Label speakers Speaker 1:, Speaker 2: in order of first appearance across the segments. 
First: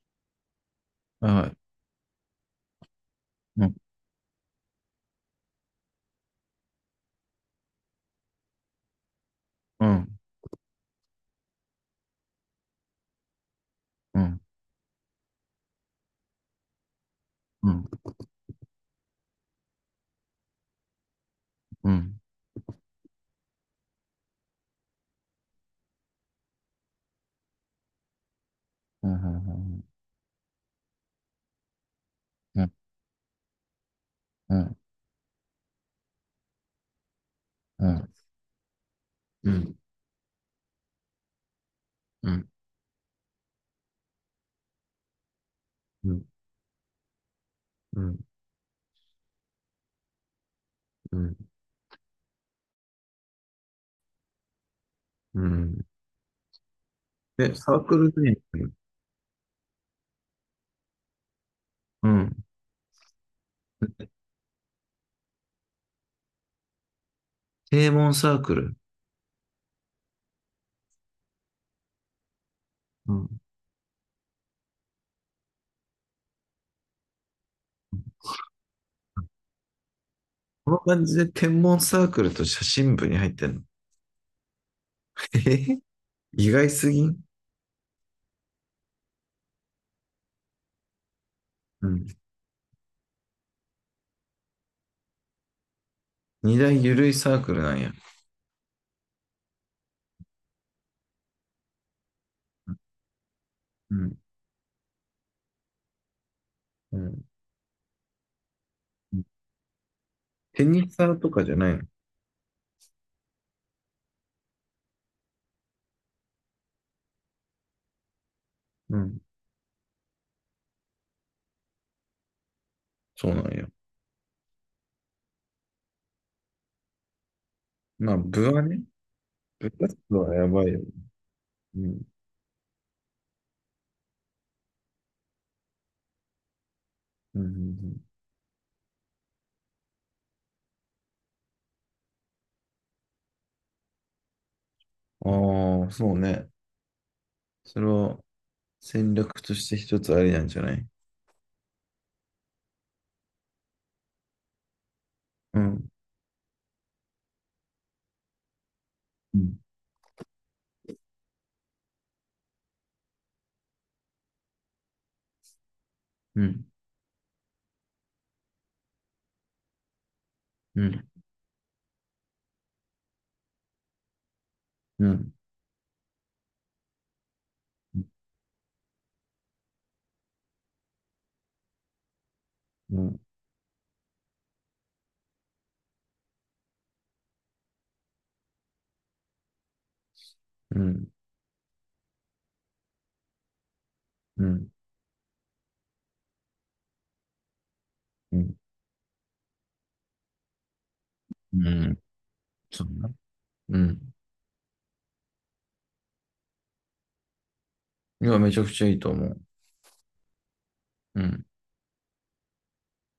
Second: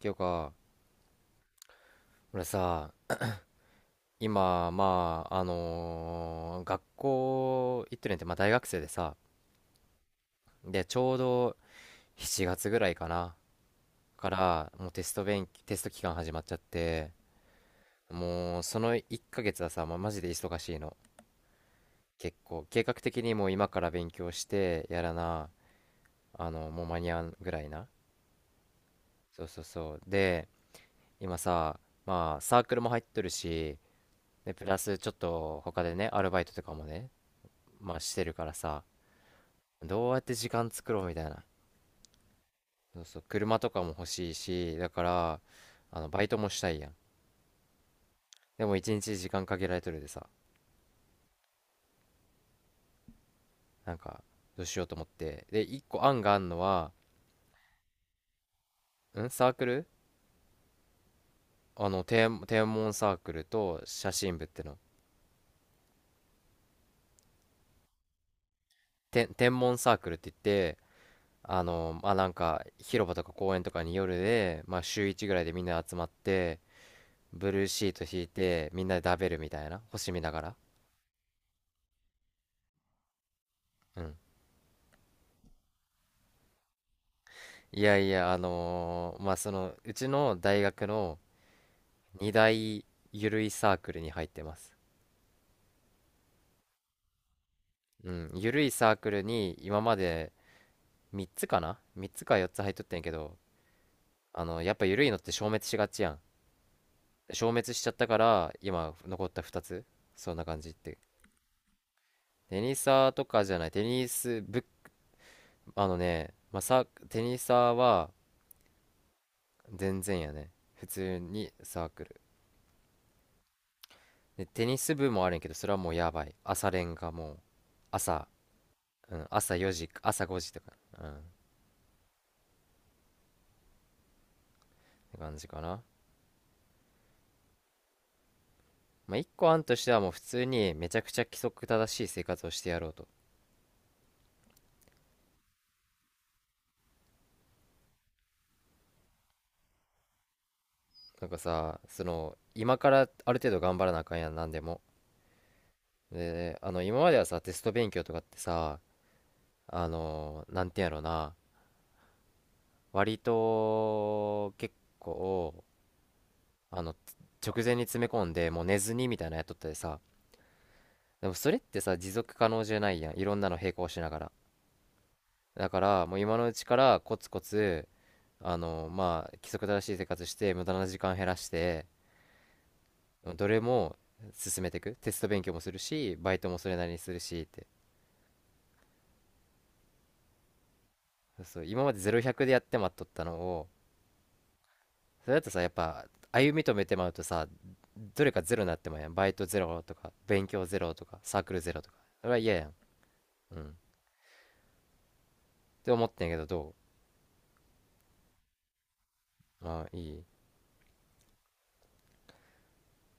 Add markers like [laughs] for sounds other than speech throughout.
Speaker 1: ていうか、
Speaker 2: はい。
Speaker 1: 俺さ、
Speaker 2: うん、
Speaker 1: 今、まあ、学校行ってるんやって、まあ、大学生でさ、
Speaker 2: うん、
Speaker 1: で、ちょうど7月ぐらいかな、
Speaker 2: う
Speaker 1: か
Speaker 2: ん、
Speaker 1: ら、もうテスト期間始まっちゃって、
Speaker 2: うん、うん、
Speaker 1: もう、その1ヶ月はさ、まあ、マジで忙しいの。
Speaker 2: うん、うん、
Speaker 1: 結構、計画的にもう今から勉強して、やらな、もう間に合うぐらいな。
Speaker 2: う
Speaker 1: そうそう
Speaker 2: ん、
Speaker 1: そう。で、今さ、まあ、サ
Speaker 2: う
Speaker 1: ー
Speaker 2: ん、
Speaker 1: クルも入っとるし、で、
Speaker 2: う
Speaker 1: プラ
Speaker 2: ん、
Speaker 1: スちょっと他でね、アルバイトとかもね、まあし
Speaker 2: う
Speaker 1: てるからさ、
Speaker 2: ん、
Speaker 1: どうやって時間作ろうみたいな。
Speaker 2: うん、うん、
Speaker 1: そうそう、車とかも欲しいし、だから、
Speaker 2: う
Speaker 1: バ
Speaker 2: ん、
Speaker 1: イトもしたいやん。でも一日時間限られとるでさ、
Speaker 2: うん、
Speaker 1: なんか、どうしようと思っ
Speaker 2: う
Speaker 1: て。で、一
Speaker 2: ん。
Speaker 1: 個案があんのは、
Speaker 2: で、サークルで、
Speaker 1: んサークル
Speaker 2: うん、
Speaker 1: 天文サークルと写真部っての。
Speaker 2: 天文サークル。
Speaker 1: 天文サークルって言って、まあ、なんか、広
Speaker 2: う
Speaker 1: 場と
Speaker 2: ん。
Speaker 1: か公園とかに夜で、まあ、週1ぐらいでみんな集まって、ブルーシート引いて、みんなで食べるみたいな。星見ながら。
Speaker 2: この感じで天文サークルと写真部に入ってんの？
Speaker 1: うん。
Speaker 2: [laughs] えへ、意外すぎん？
Speaker 1: いやいや、まあ、その、うちの大学の
Speaker 2: うん。
Speaker 1: 2大ゆるいサークルに入ってます。
Speaker 2: 二大ゆるいサークルなんや。
Speaker 1: うん、ゆるいサークルに今まで3つかな？ 3 つか4つ入っとってんやけど、
Speaker 2: うん、
Speaker 1: やっぱゆるいのって消滅しがちやん。
Speaker 2: うん。
Speaker 1: 消滅しちゃったから、今残った2つ、そんな感
Speaker 2: テ
Speaker 1: じっ
Speaker 2: ニス
Speaker 1: て。
Speaker 2: サーとかじゃないの？
Speaker 1: テニサーとかじゃない、テニス部、あのね、まあ、テニサーは
Speaker 2: うん。
Speaker 1: 全然やね。普通にサークル。
Speaker 2: そうなんや。
Speaker 1: で、テニス部もあるんやけど、それはもうやばい。朝練がもう、
Speaker 2: まあ、
Speaker 1: 朝、
Speaker 2: 部はね、
Speaker 1: うん、朝
Speaker 2: 部
Speaker 1: 4時、
Speaker 2: 活動
Speaker 1: 朝
Speaker 2: は
Speaker 1: 5
Speaker 2: や
Speaker 1: 時と
Speaker 2: ばい
Speaker 1: か、
Speaker 2: よ。
Speaker 1: うん、っ
Speaker 2: うん、
Speaker 1: て感じかな。
Speaker 2: うん、うん。うん、
Speaker 1: まあ、一個案としてはもう普通にめちゃくちゃ規則正しい生活をしてやろうと。
Speaker 2: ああ、そうね。それは戦略として一つありなんじゃない？
Speaker 1: なんかさ、その、今からある程度頑張らなあかんやん、なんでも。
Speaker 2: うん、
Speaker 1: で、今まではさ、テスト勉強とかってさ、
Speaker 2: うん、
Speaker 1: なんていうんやろうな、割と、結構、
Speaker 2: うん、
Speaker 1: あの、直前に詰め込んで、もう寝ずにみたいなのやっとったでさ、
Speaker 2: うん、
Speaker 1: でもそれってさ、持続可能じゃないやん、いろんなの並行しながら。
Speaker 2: うん、
Speaker 1: だからもう今のうちからコツコツ、
Speaker 2: う
Speaker 1: まあ規則正しい生活して無駄な時間減らして、
Speaker 2: ん、
Speaker 1: どれも進めていく。テスト勉強もするし、バイトもそれなりにするしって、
Speaker 2: うん、
Speaker 1: そう今まで0100でやってまっとったのを、
Speaker 2: うん、
Speaker 1: それだとさ、やっぱ歩み止めてまうとさ、どれ
Speaker 2: う
Speaker 1: かゼ
Speaker 2: ん、
Speaker 1: ロになってまうやん。バイトゼロとか勉強ゼロとかサーク
Speaker 2: う
Speaker 1: ルゼロとか、
Speaker 2: ん、
Speaker 1: それは嫌やん。
Speaker 2: そうな。
Speaker 1: うん、っ
Speaker 2: うん。
Speaker 1: て思ってんやけど、ど
Speaker 2: いや、めちゃくちゃいいと思う。
Speaker 1: う？ああ、いい。
Speaker 2: うん。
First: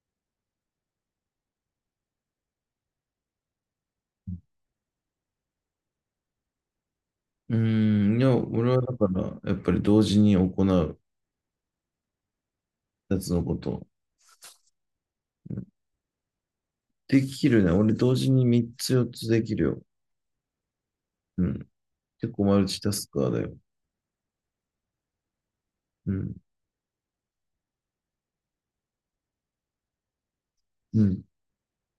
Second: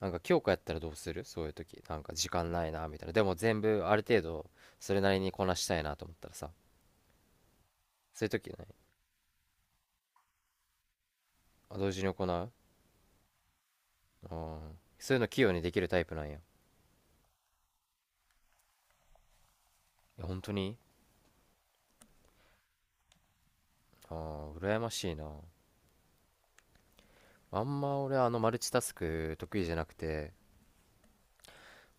Speaker 1: なんか強化やったらどうする、そういう時。なんか時間ないなみたいな、でも全部ある程度それなりにこなしたいなと思ったらさ、
Speaker 2: うん、い
Speaker 1: そういう
Speaker 2: や、
Speaker 1: 時な。
Speaker 2: 俺はだから、やっぱり同時に行う
Speaker 1: あ、同時に行う。
Speaker 2: やつのことを。
Speaker 1: あー、そういうの器用
Speaker 2: う
Speaker 1: に
Speaker 2: ん、
Speaker 1: できるタイプなんや。い
Speaker 2: できるね。俺同時に3つ4つできるよ。
Speaker 1: や、本当に？
Speaker 2: うん。結構マルチタスカーだよ。
Speaker 1: あー、羨ましいな。
Speaker 2: うん。
Speaker 1: あんま俺、マルチタスク得意じゃなくて、
Speaker 2: うん。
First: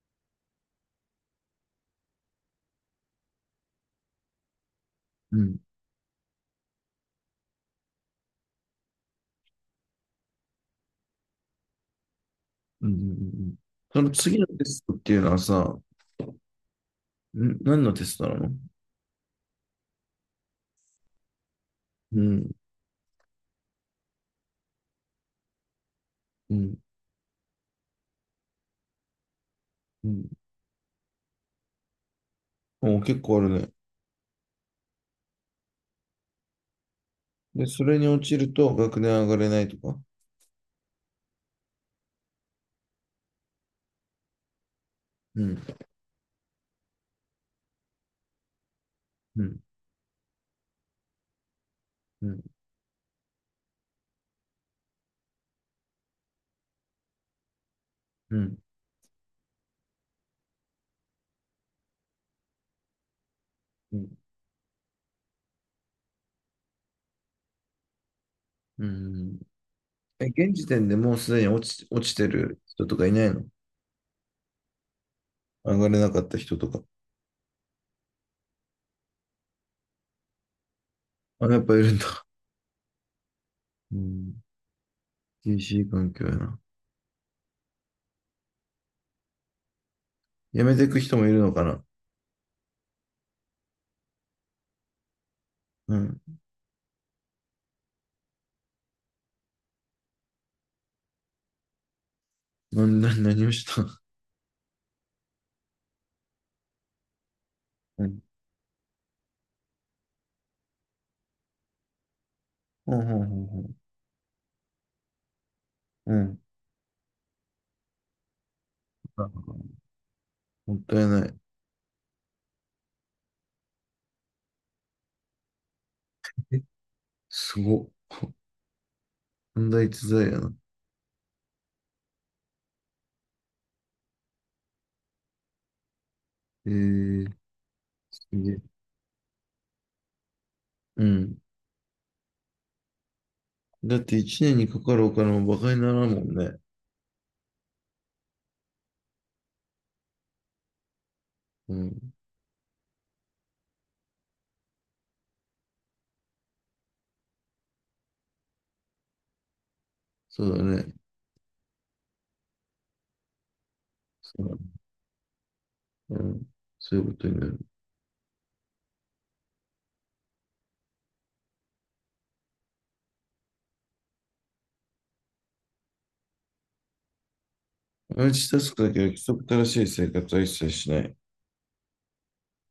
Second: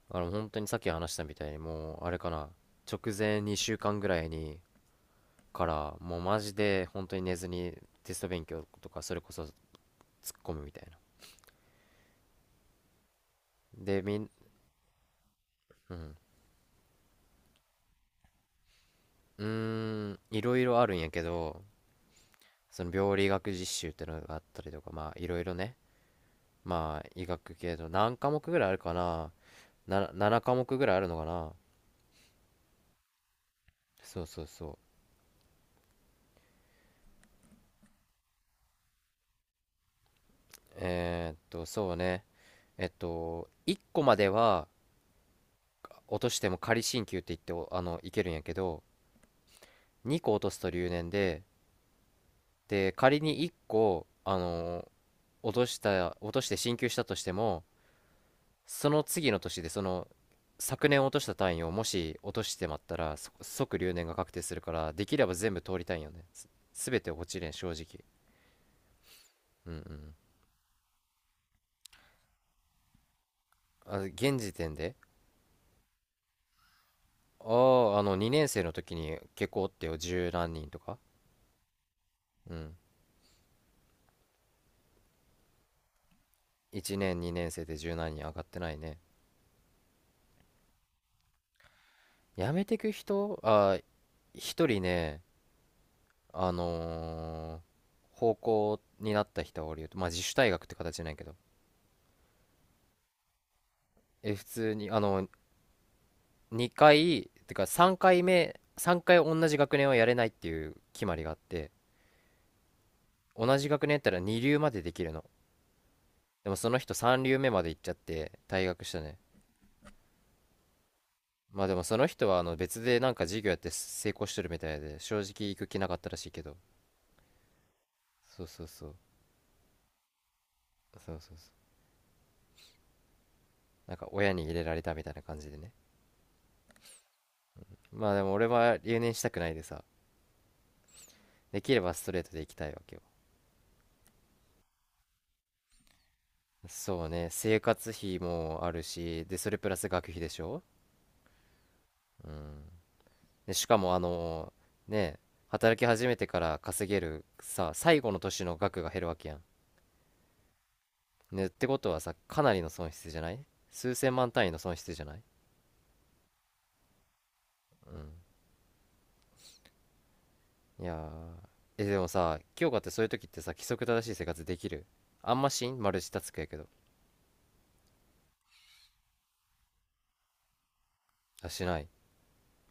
Speaker 1: 本当にさっき話したみたいに、もうあれかな、直前2週間ぐらいに、
Speaker 2: うん。
Speaker 1: からもうマジで本当に寝ずにテスト勉強とか、それこそ突っ込むみたいな。
Speaker 2: うん。うん、うん、
Speaker 1: で
Speaker 2: その
Speaker 1: みん
Speaker 2: 次のテストっていうのはさ、ん、
Speaker 1: うん。
Speaker 2: 何のテストなの？
Speaker 1: うーん、いろいろあるんやけど、
Speaker 2: うん。
Speaker 1: その病理学実習ってのがあったりとか、まあいろいろね、
Speaker 2: うん。
Speaker 1: まあ医学系の何科目ぐらいあるかな、
Speaker 2: う
Speaker 1: な、
Speaker 2: ん。
Speaker 1: 7科目ぐらいあるのかな。
Speaker 2: お、結構あるね。
Speaker 1: そうそうそ
Speaker 2: で、それに落ちると学年上がれないとか。
Speaker 1: う。えーっと、そうね。えっと、1個までは
Speaker 2: うん。
Speaker 1: 落としても仮進級って言って、いけるんやけど、
Speaker 2: うん。
Speaker 1: 2個落とすと留年で、
Speaker 2: うん。
Speaker 1: で、仮に1個、落として進級したとしても、
Speaker 2: うん。
Speaker 1: その次の年で、その昨年落とした単位をもし落としてまったら、即留
Speaker 2: う
Speaker 1: 年が
Speaker 2: ん。
Speaker 1: 確定するから、できれば全部通りたいんよね。全て落ちれん、正直。
Speaker 2: うん。
Speaker 1: うんうん。
Speaker 2: え、現時点でもうすでに落ちてる人とかいないの？
Speaker 1: あ、現時点で。
Speaker 2: 上がれなかった人とか。
Speaker 1: ああ、2年生の時に結構おってよ、十何人とか。
Speaker 2: あ、やっぱいるんだ。
Speaker 1: うん。
Speaker 2: うん。厳しい環境やな。
Speaker 1: 1年2年生で十何人上がってないね。
Speaker 2: 辞めていく人もいるのかな。
Speaker 1: やめてく人、あー、一人ね、
Speaker 2: うん。
Speaker 1: 方向になった人はおるよ。まあ自主退学って形なんやけど、
Speaker 2: 何をした？
Speaker 1: え、普通に2回てか3
Speaker 2: うん。
Speaker 1: 回目3回同じ学年はやれないっていう決まりがあって、
Speaker 2: ほうほうほう
Speaker 1: 同じ
Speaker 2: ほ
Speaker 1: 学年やったら2流までできるの。
Speaker 2: う。うん。
Speaker 1: でもその人3流目まで行っちゃって退学したね。
Speaker 2: あ、もったいない。
Speaker 1: まあでもその人は別でなんか授業やって成功してるみたいで、正直行く気なかったらしいけど。
Speaker 2: え、すごっ。
Speaker 1: そうそうそう。
Speaker 2: 問題逸材やな。
Speaker 1: そうそうそう。なんか親に入れられたみたいな感じでね。
Speaker 2: えー、
Speaker 1: まあで
Speaker 2: す
Speaker 1: も俺
Speaker 2: げえ。
Speaker 1: は留年したくないでさ、
Speaker 2: うん。
Speaker 1: できればストレートで行きたいわけよ。
Speaker 2: だって一年にかかるお金も馬鹿にならんもんね。
Speaker 1: そうね、生活費もあるし、でそれプラス学費でしょ。
Speaker 2: うん。
Speaker 1: うん。でしかも、ね、働き始めてから稼げるさ、最後の年の額が減るわけやん。
Speaker 2: そうだね。
Speaker 1: ね、ってことはさ、かなりの損失じゃない？数千万
Speaker 2: そ
Speaker 1: 単
Speaker 2: う
Speaker 1: 位
Speaker 2: だ
Speaker 1: の
Speaker 2: ね。
Speaker 1: 損失じゃない？
Speaker 2: うん。そういうことになる。
Speaker 1: うん、いやー。え、でもさ、今日かって、そういう時ってさ規則正しい生活できる？あんまし？んマルチタスクやけど。
Speaker 2: マルチタスクだけは規則正しい生活は一切しない。
Speaker 1: あ、しない。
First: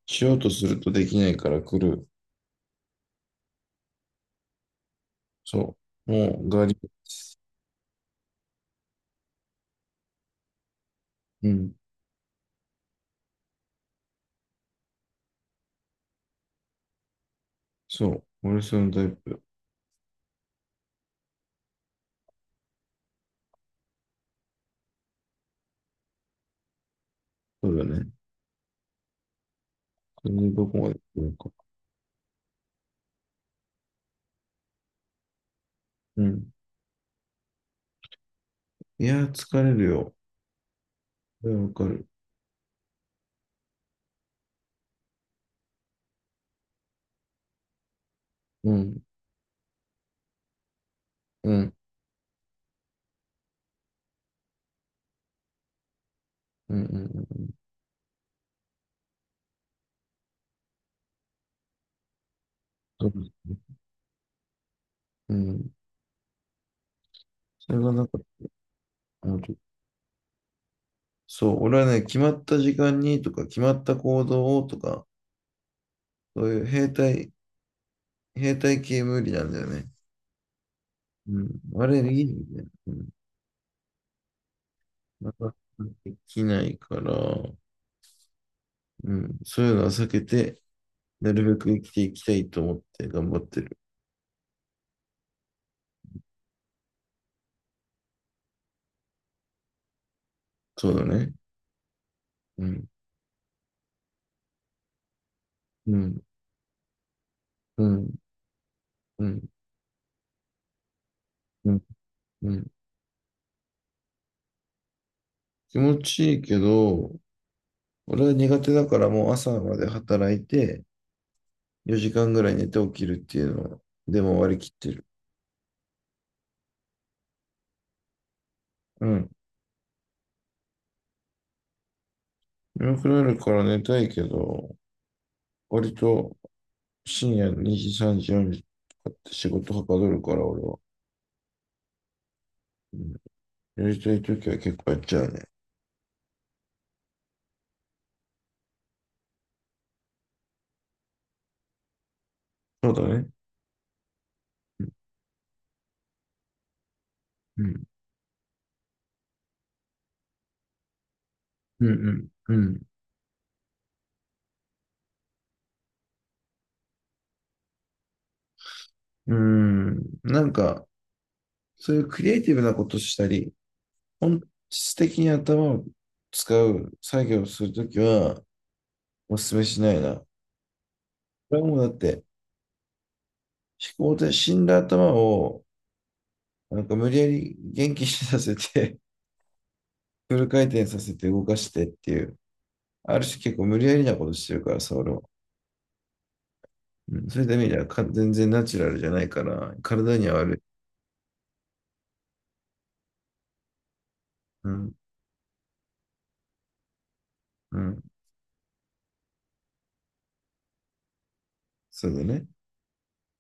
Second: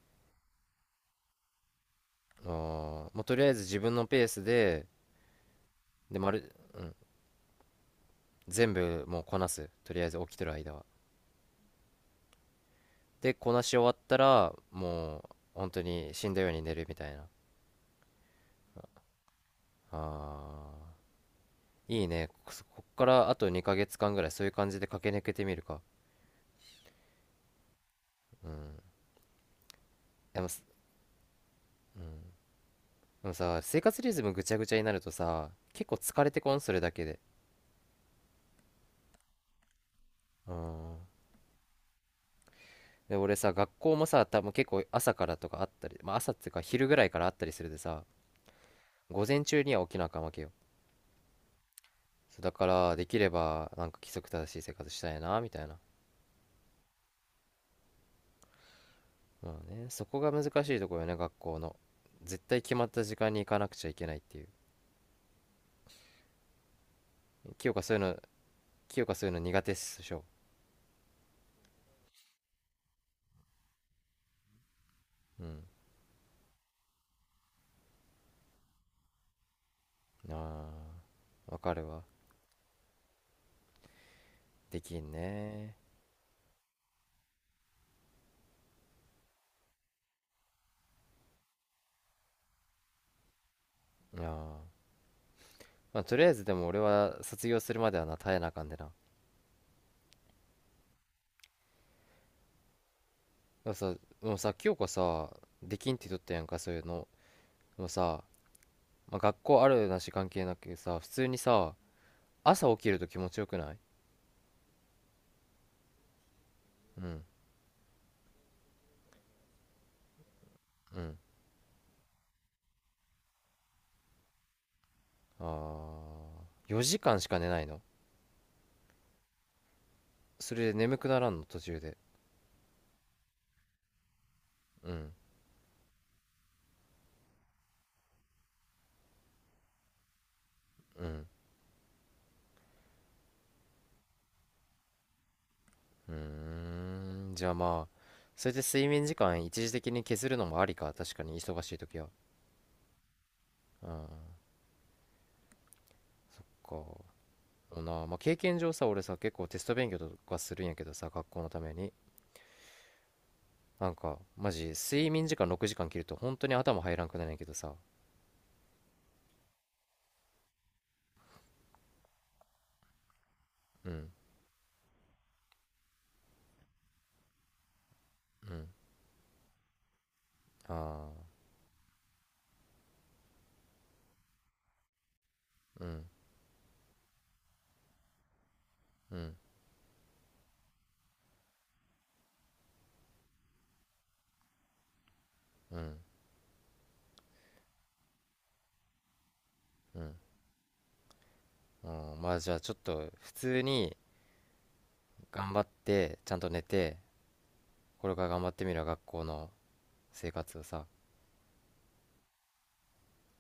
Speaker 2: しようとするとできないから来る。
Speaker 1: あー、もうとりあえず自分のペースで、
Speaker 2: そう。
Speaker 1: で
Speaker 2: も
Speaker 1: ま
Speaker 2: う、
Speaker 1: る、
Speaker 2: ガリ。
Speaker 1: うん、全部もうこなす。とりあえず起きてる間は、
Speaker 2: うん。
Speaker 1: でこなし終わったらもう本当に死んだように寝るみたいな。
Speaker 2: そう。俺そのタイプ。
Speaker 1: あー、いいね。ここっからあと2ヶ月間ぐらい、そういう感じで駆け抜けてみるか。
Speaker 2: そうだね。
Speaker 1: うん。
Speaker 2: それ
Speaker 1: でも
Speaker 2: に
Speaker 1: す、
Speaker 2: どこまで来るか。
Speaker 1: でもさ、生活リズムぐちゃぐちゃになるとさ、結構
Speaker 2: う
Speaker 1: 疲れて
Speaker 2: ん。
Speaker 1: こん、それだけで。
Speaker 2: いやー、疲れるよ。
Speaker 1: うん。
Speaker 2: それはわかる。
Speaker 1: で、俺さ、学校もさ、多分結構朝からとかあったり、まあ朝っていうか昼ぐらいからあったりするでさ、
Speaker 2: うん。
Speaker 1: 午前中には起きなあかんわけよ。
Speaker 2: うん。
Speaker 1: そうだから、できればなんか規則正しい生活したいな、みたいな。
Speaker 2: うん。うん。うん。
Speaker 1: まあね、そこが難しいところよね、学校の。絶対決まった
Speaker 2: そう
Speaker 1: 時
Speaker 2: で
Speaker 1: 間
Speaker 2: す
Speaker 1: に行かなく
Speaker 2: ね。
Speaker 1: ちゃいけないっていう。
Speaker 2: うん。そ
Speaker 1: 清
Speaker 2: れ
Speaker 1: 香
Speaker 2: が
Speaker 1: そうい
Speaker 2: な
Speaker 1: う
Speaker 2: ん
Speaker 1: の、
Speaker 2: か、
Speaker 1: 清香そうい
Speaker 2: あ
Speaker 1: うの
Speaker 2: う、ちょっ
Speaker 1: 苦
Speaker 2: と
Speaker 1: 手っしょ。
Speaker 2: そう、俺はね、決まった時間にとか、決まった行動をとか、
Speaker 1: うん。
Speaker 2: そういう兵隊、兵隊系無理なんだよね。
Speaker 1: あ
Speaker 2: う
Speaker 1: あ、わ
Speaker 2: ん、
Speaker 1: かる
Speaker 2: あれ、
Speaker 1: わ。
Speaker 2: いいみたいな。うん、
Speaker 1: できん
Speaker 2: なかなか
Speaker 1: ね。
Speaker 2: できないから、うん、そういうのは避けて、なるべく生きていきたいと思って頑張ってる。
Speaker 1: ああ。まあ、とりあえずでも俺は卒業するまではな、耐えなあかんでな。
Speaker 2: そうだね。うん、
Speaker 1: でもさ、もうさ、清子さ、できん
Speaker 2: う
Speaker 1: って言っと
Speaker 2: ん、
Speaker 1: ったやんか、そういうの。
Speaker 2: う
Speaker 1: でも
Speaker 2: ん、
Speaker 1: さ、まあ、
Speaker 2: う
Speaker 1: 学
Speaker 2: ん、
Speaker 1: 校あるなし関係なくさ、普通に
Speaker 2: う
Speaker 1: さ、
Speaker 2: ん、うん。
Speaker 1: 朝起きると気持ちよくない？
Speaker 2: 気持ちいいけ
Speaker 1: う
Speaker 2: ど、
Speaker 1: ん、
Speaker 2: 俺は苦手だからもう朝まで働いて、
Speaker 1: うん。
Speaker 2: 4時間ぐらい寝て起きるっていうのは、でも割り切ってる。
Speaker 1: ああ、4時間しか寝ないの？
Speaker 2: うん。
Speaker 1: それで眠くならんの、途中で。
Speaker 2: 眠くなるから寝たいけど、
Speaker 1: うん、
Speaker 2: 割と深夜2時、3時、4時とかって仕事はかどるから俺は。
Speaker 1: うん。
Speaker 2: うん。やりたいときは結構やっちゃうね。
Speaker 1: うーん、じゃあまあ、それで睡眠時間一時的に削るのもありか、確かに忙しい時は。
Speaker 2: そうだね。
Speaker 1: うん。か
Speaker 2: う
Speaker 1: でも
Speaker 2: ん。
Speaker 1: な、まあ、経験上さ、俺さ結構テスト勉強とかするんやけどさ、学校のため
Speaker 2: う
Speaker 1: に、
Speaker 2: ん。うん。
Speaker 1: なんかマジ睡眠時間6時間切ると本当に頭入らんくなるんやけどさ。
Speaker 2: うん。うん。なんか、そういうクリエイティブなことしたり、
Speaker 1: うん、
Speaker 2: 本質的に頭を使う作業をするときは、
Speaker 1: うん。
Speaker 2: お勧めしないな。こ
Speaker 1: ああ、
Speaker 2: れはもうだって、思考で死んだ頭を、
Speaker 1: うん、
Speaker 2: なんか無理やり元気にさせて、
Speaker 1: うん、
Speaker 2: [laughs] フル回転させて動かしてっていう。ある種結構無理やりなことしてるからさ、俺は。
Speaker 1: うん、
Speaker 2: うん、そういった意味ではか全然ナチュラルじゃないから、
Speaker 1: うん、
Speaker 2: 体には悪い。
Speaker 1: うん。まあじゃあちょっと普通に
Speaker 2: うん、
Speaker 1: 頑張ってちゃんと寝て、
Speaker 2: うん、
Speaker 1: これから頑張ってみるわ、学校の生活をさ。
Speaker 2: そうだね。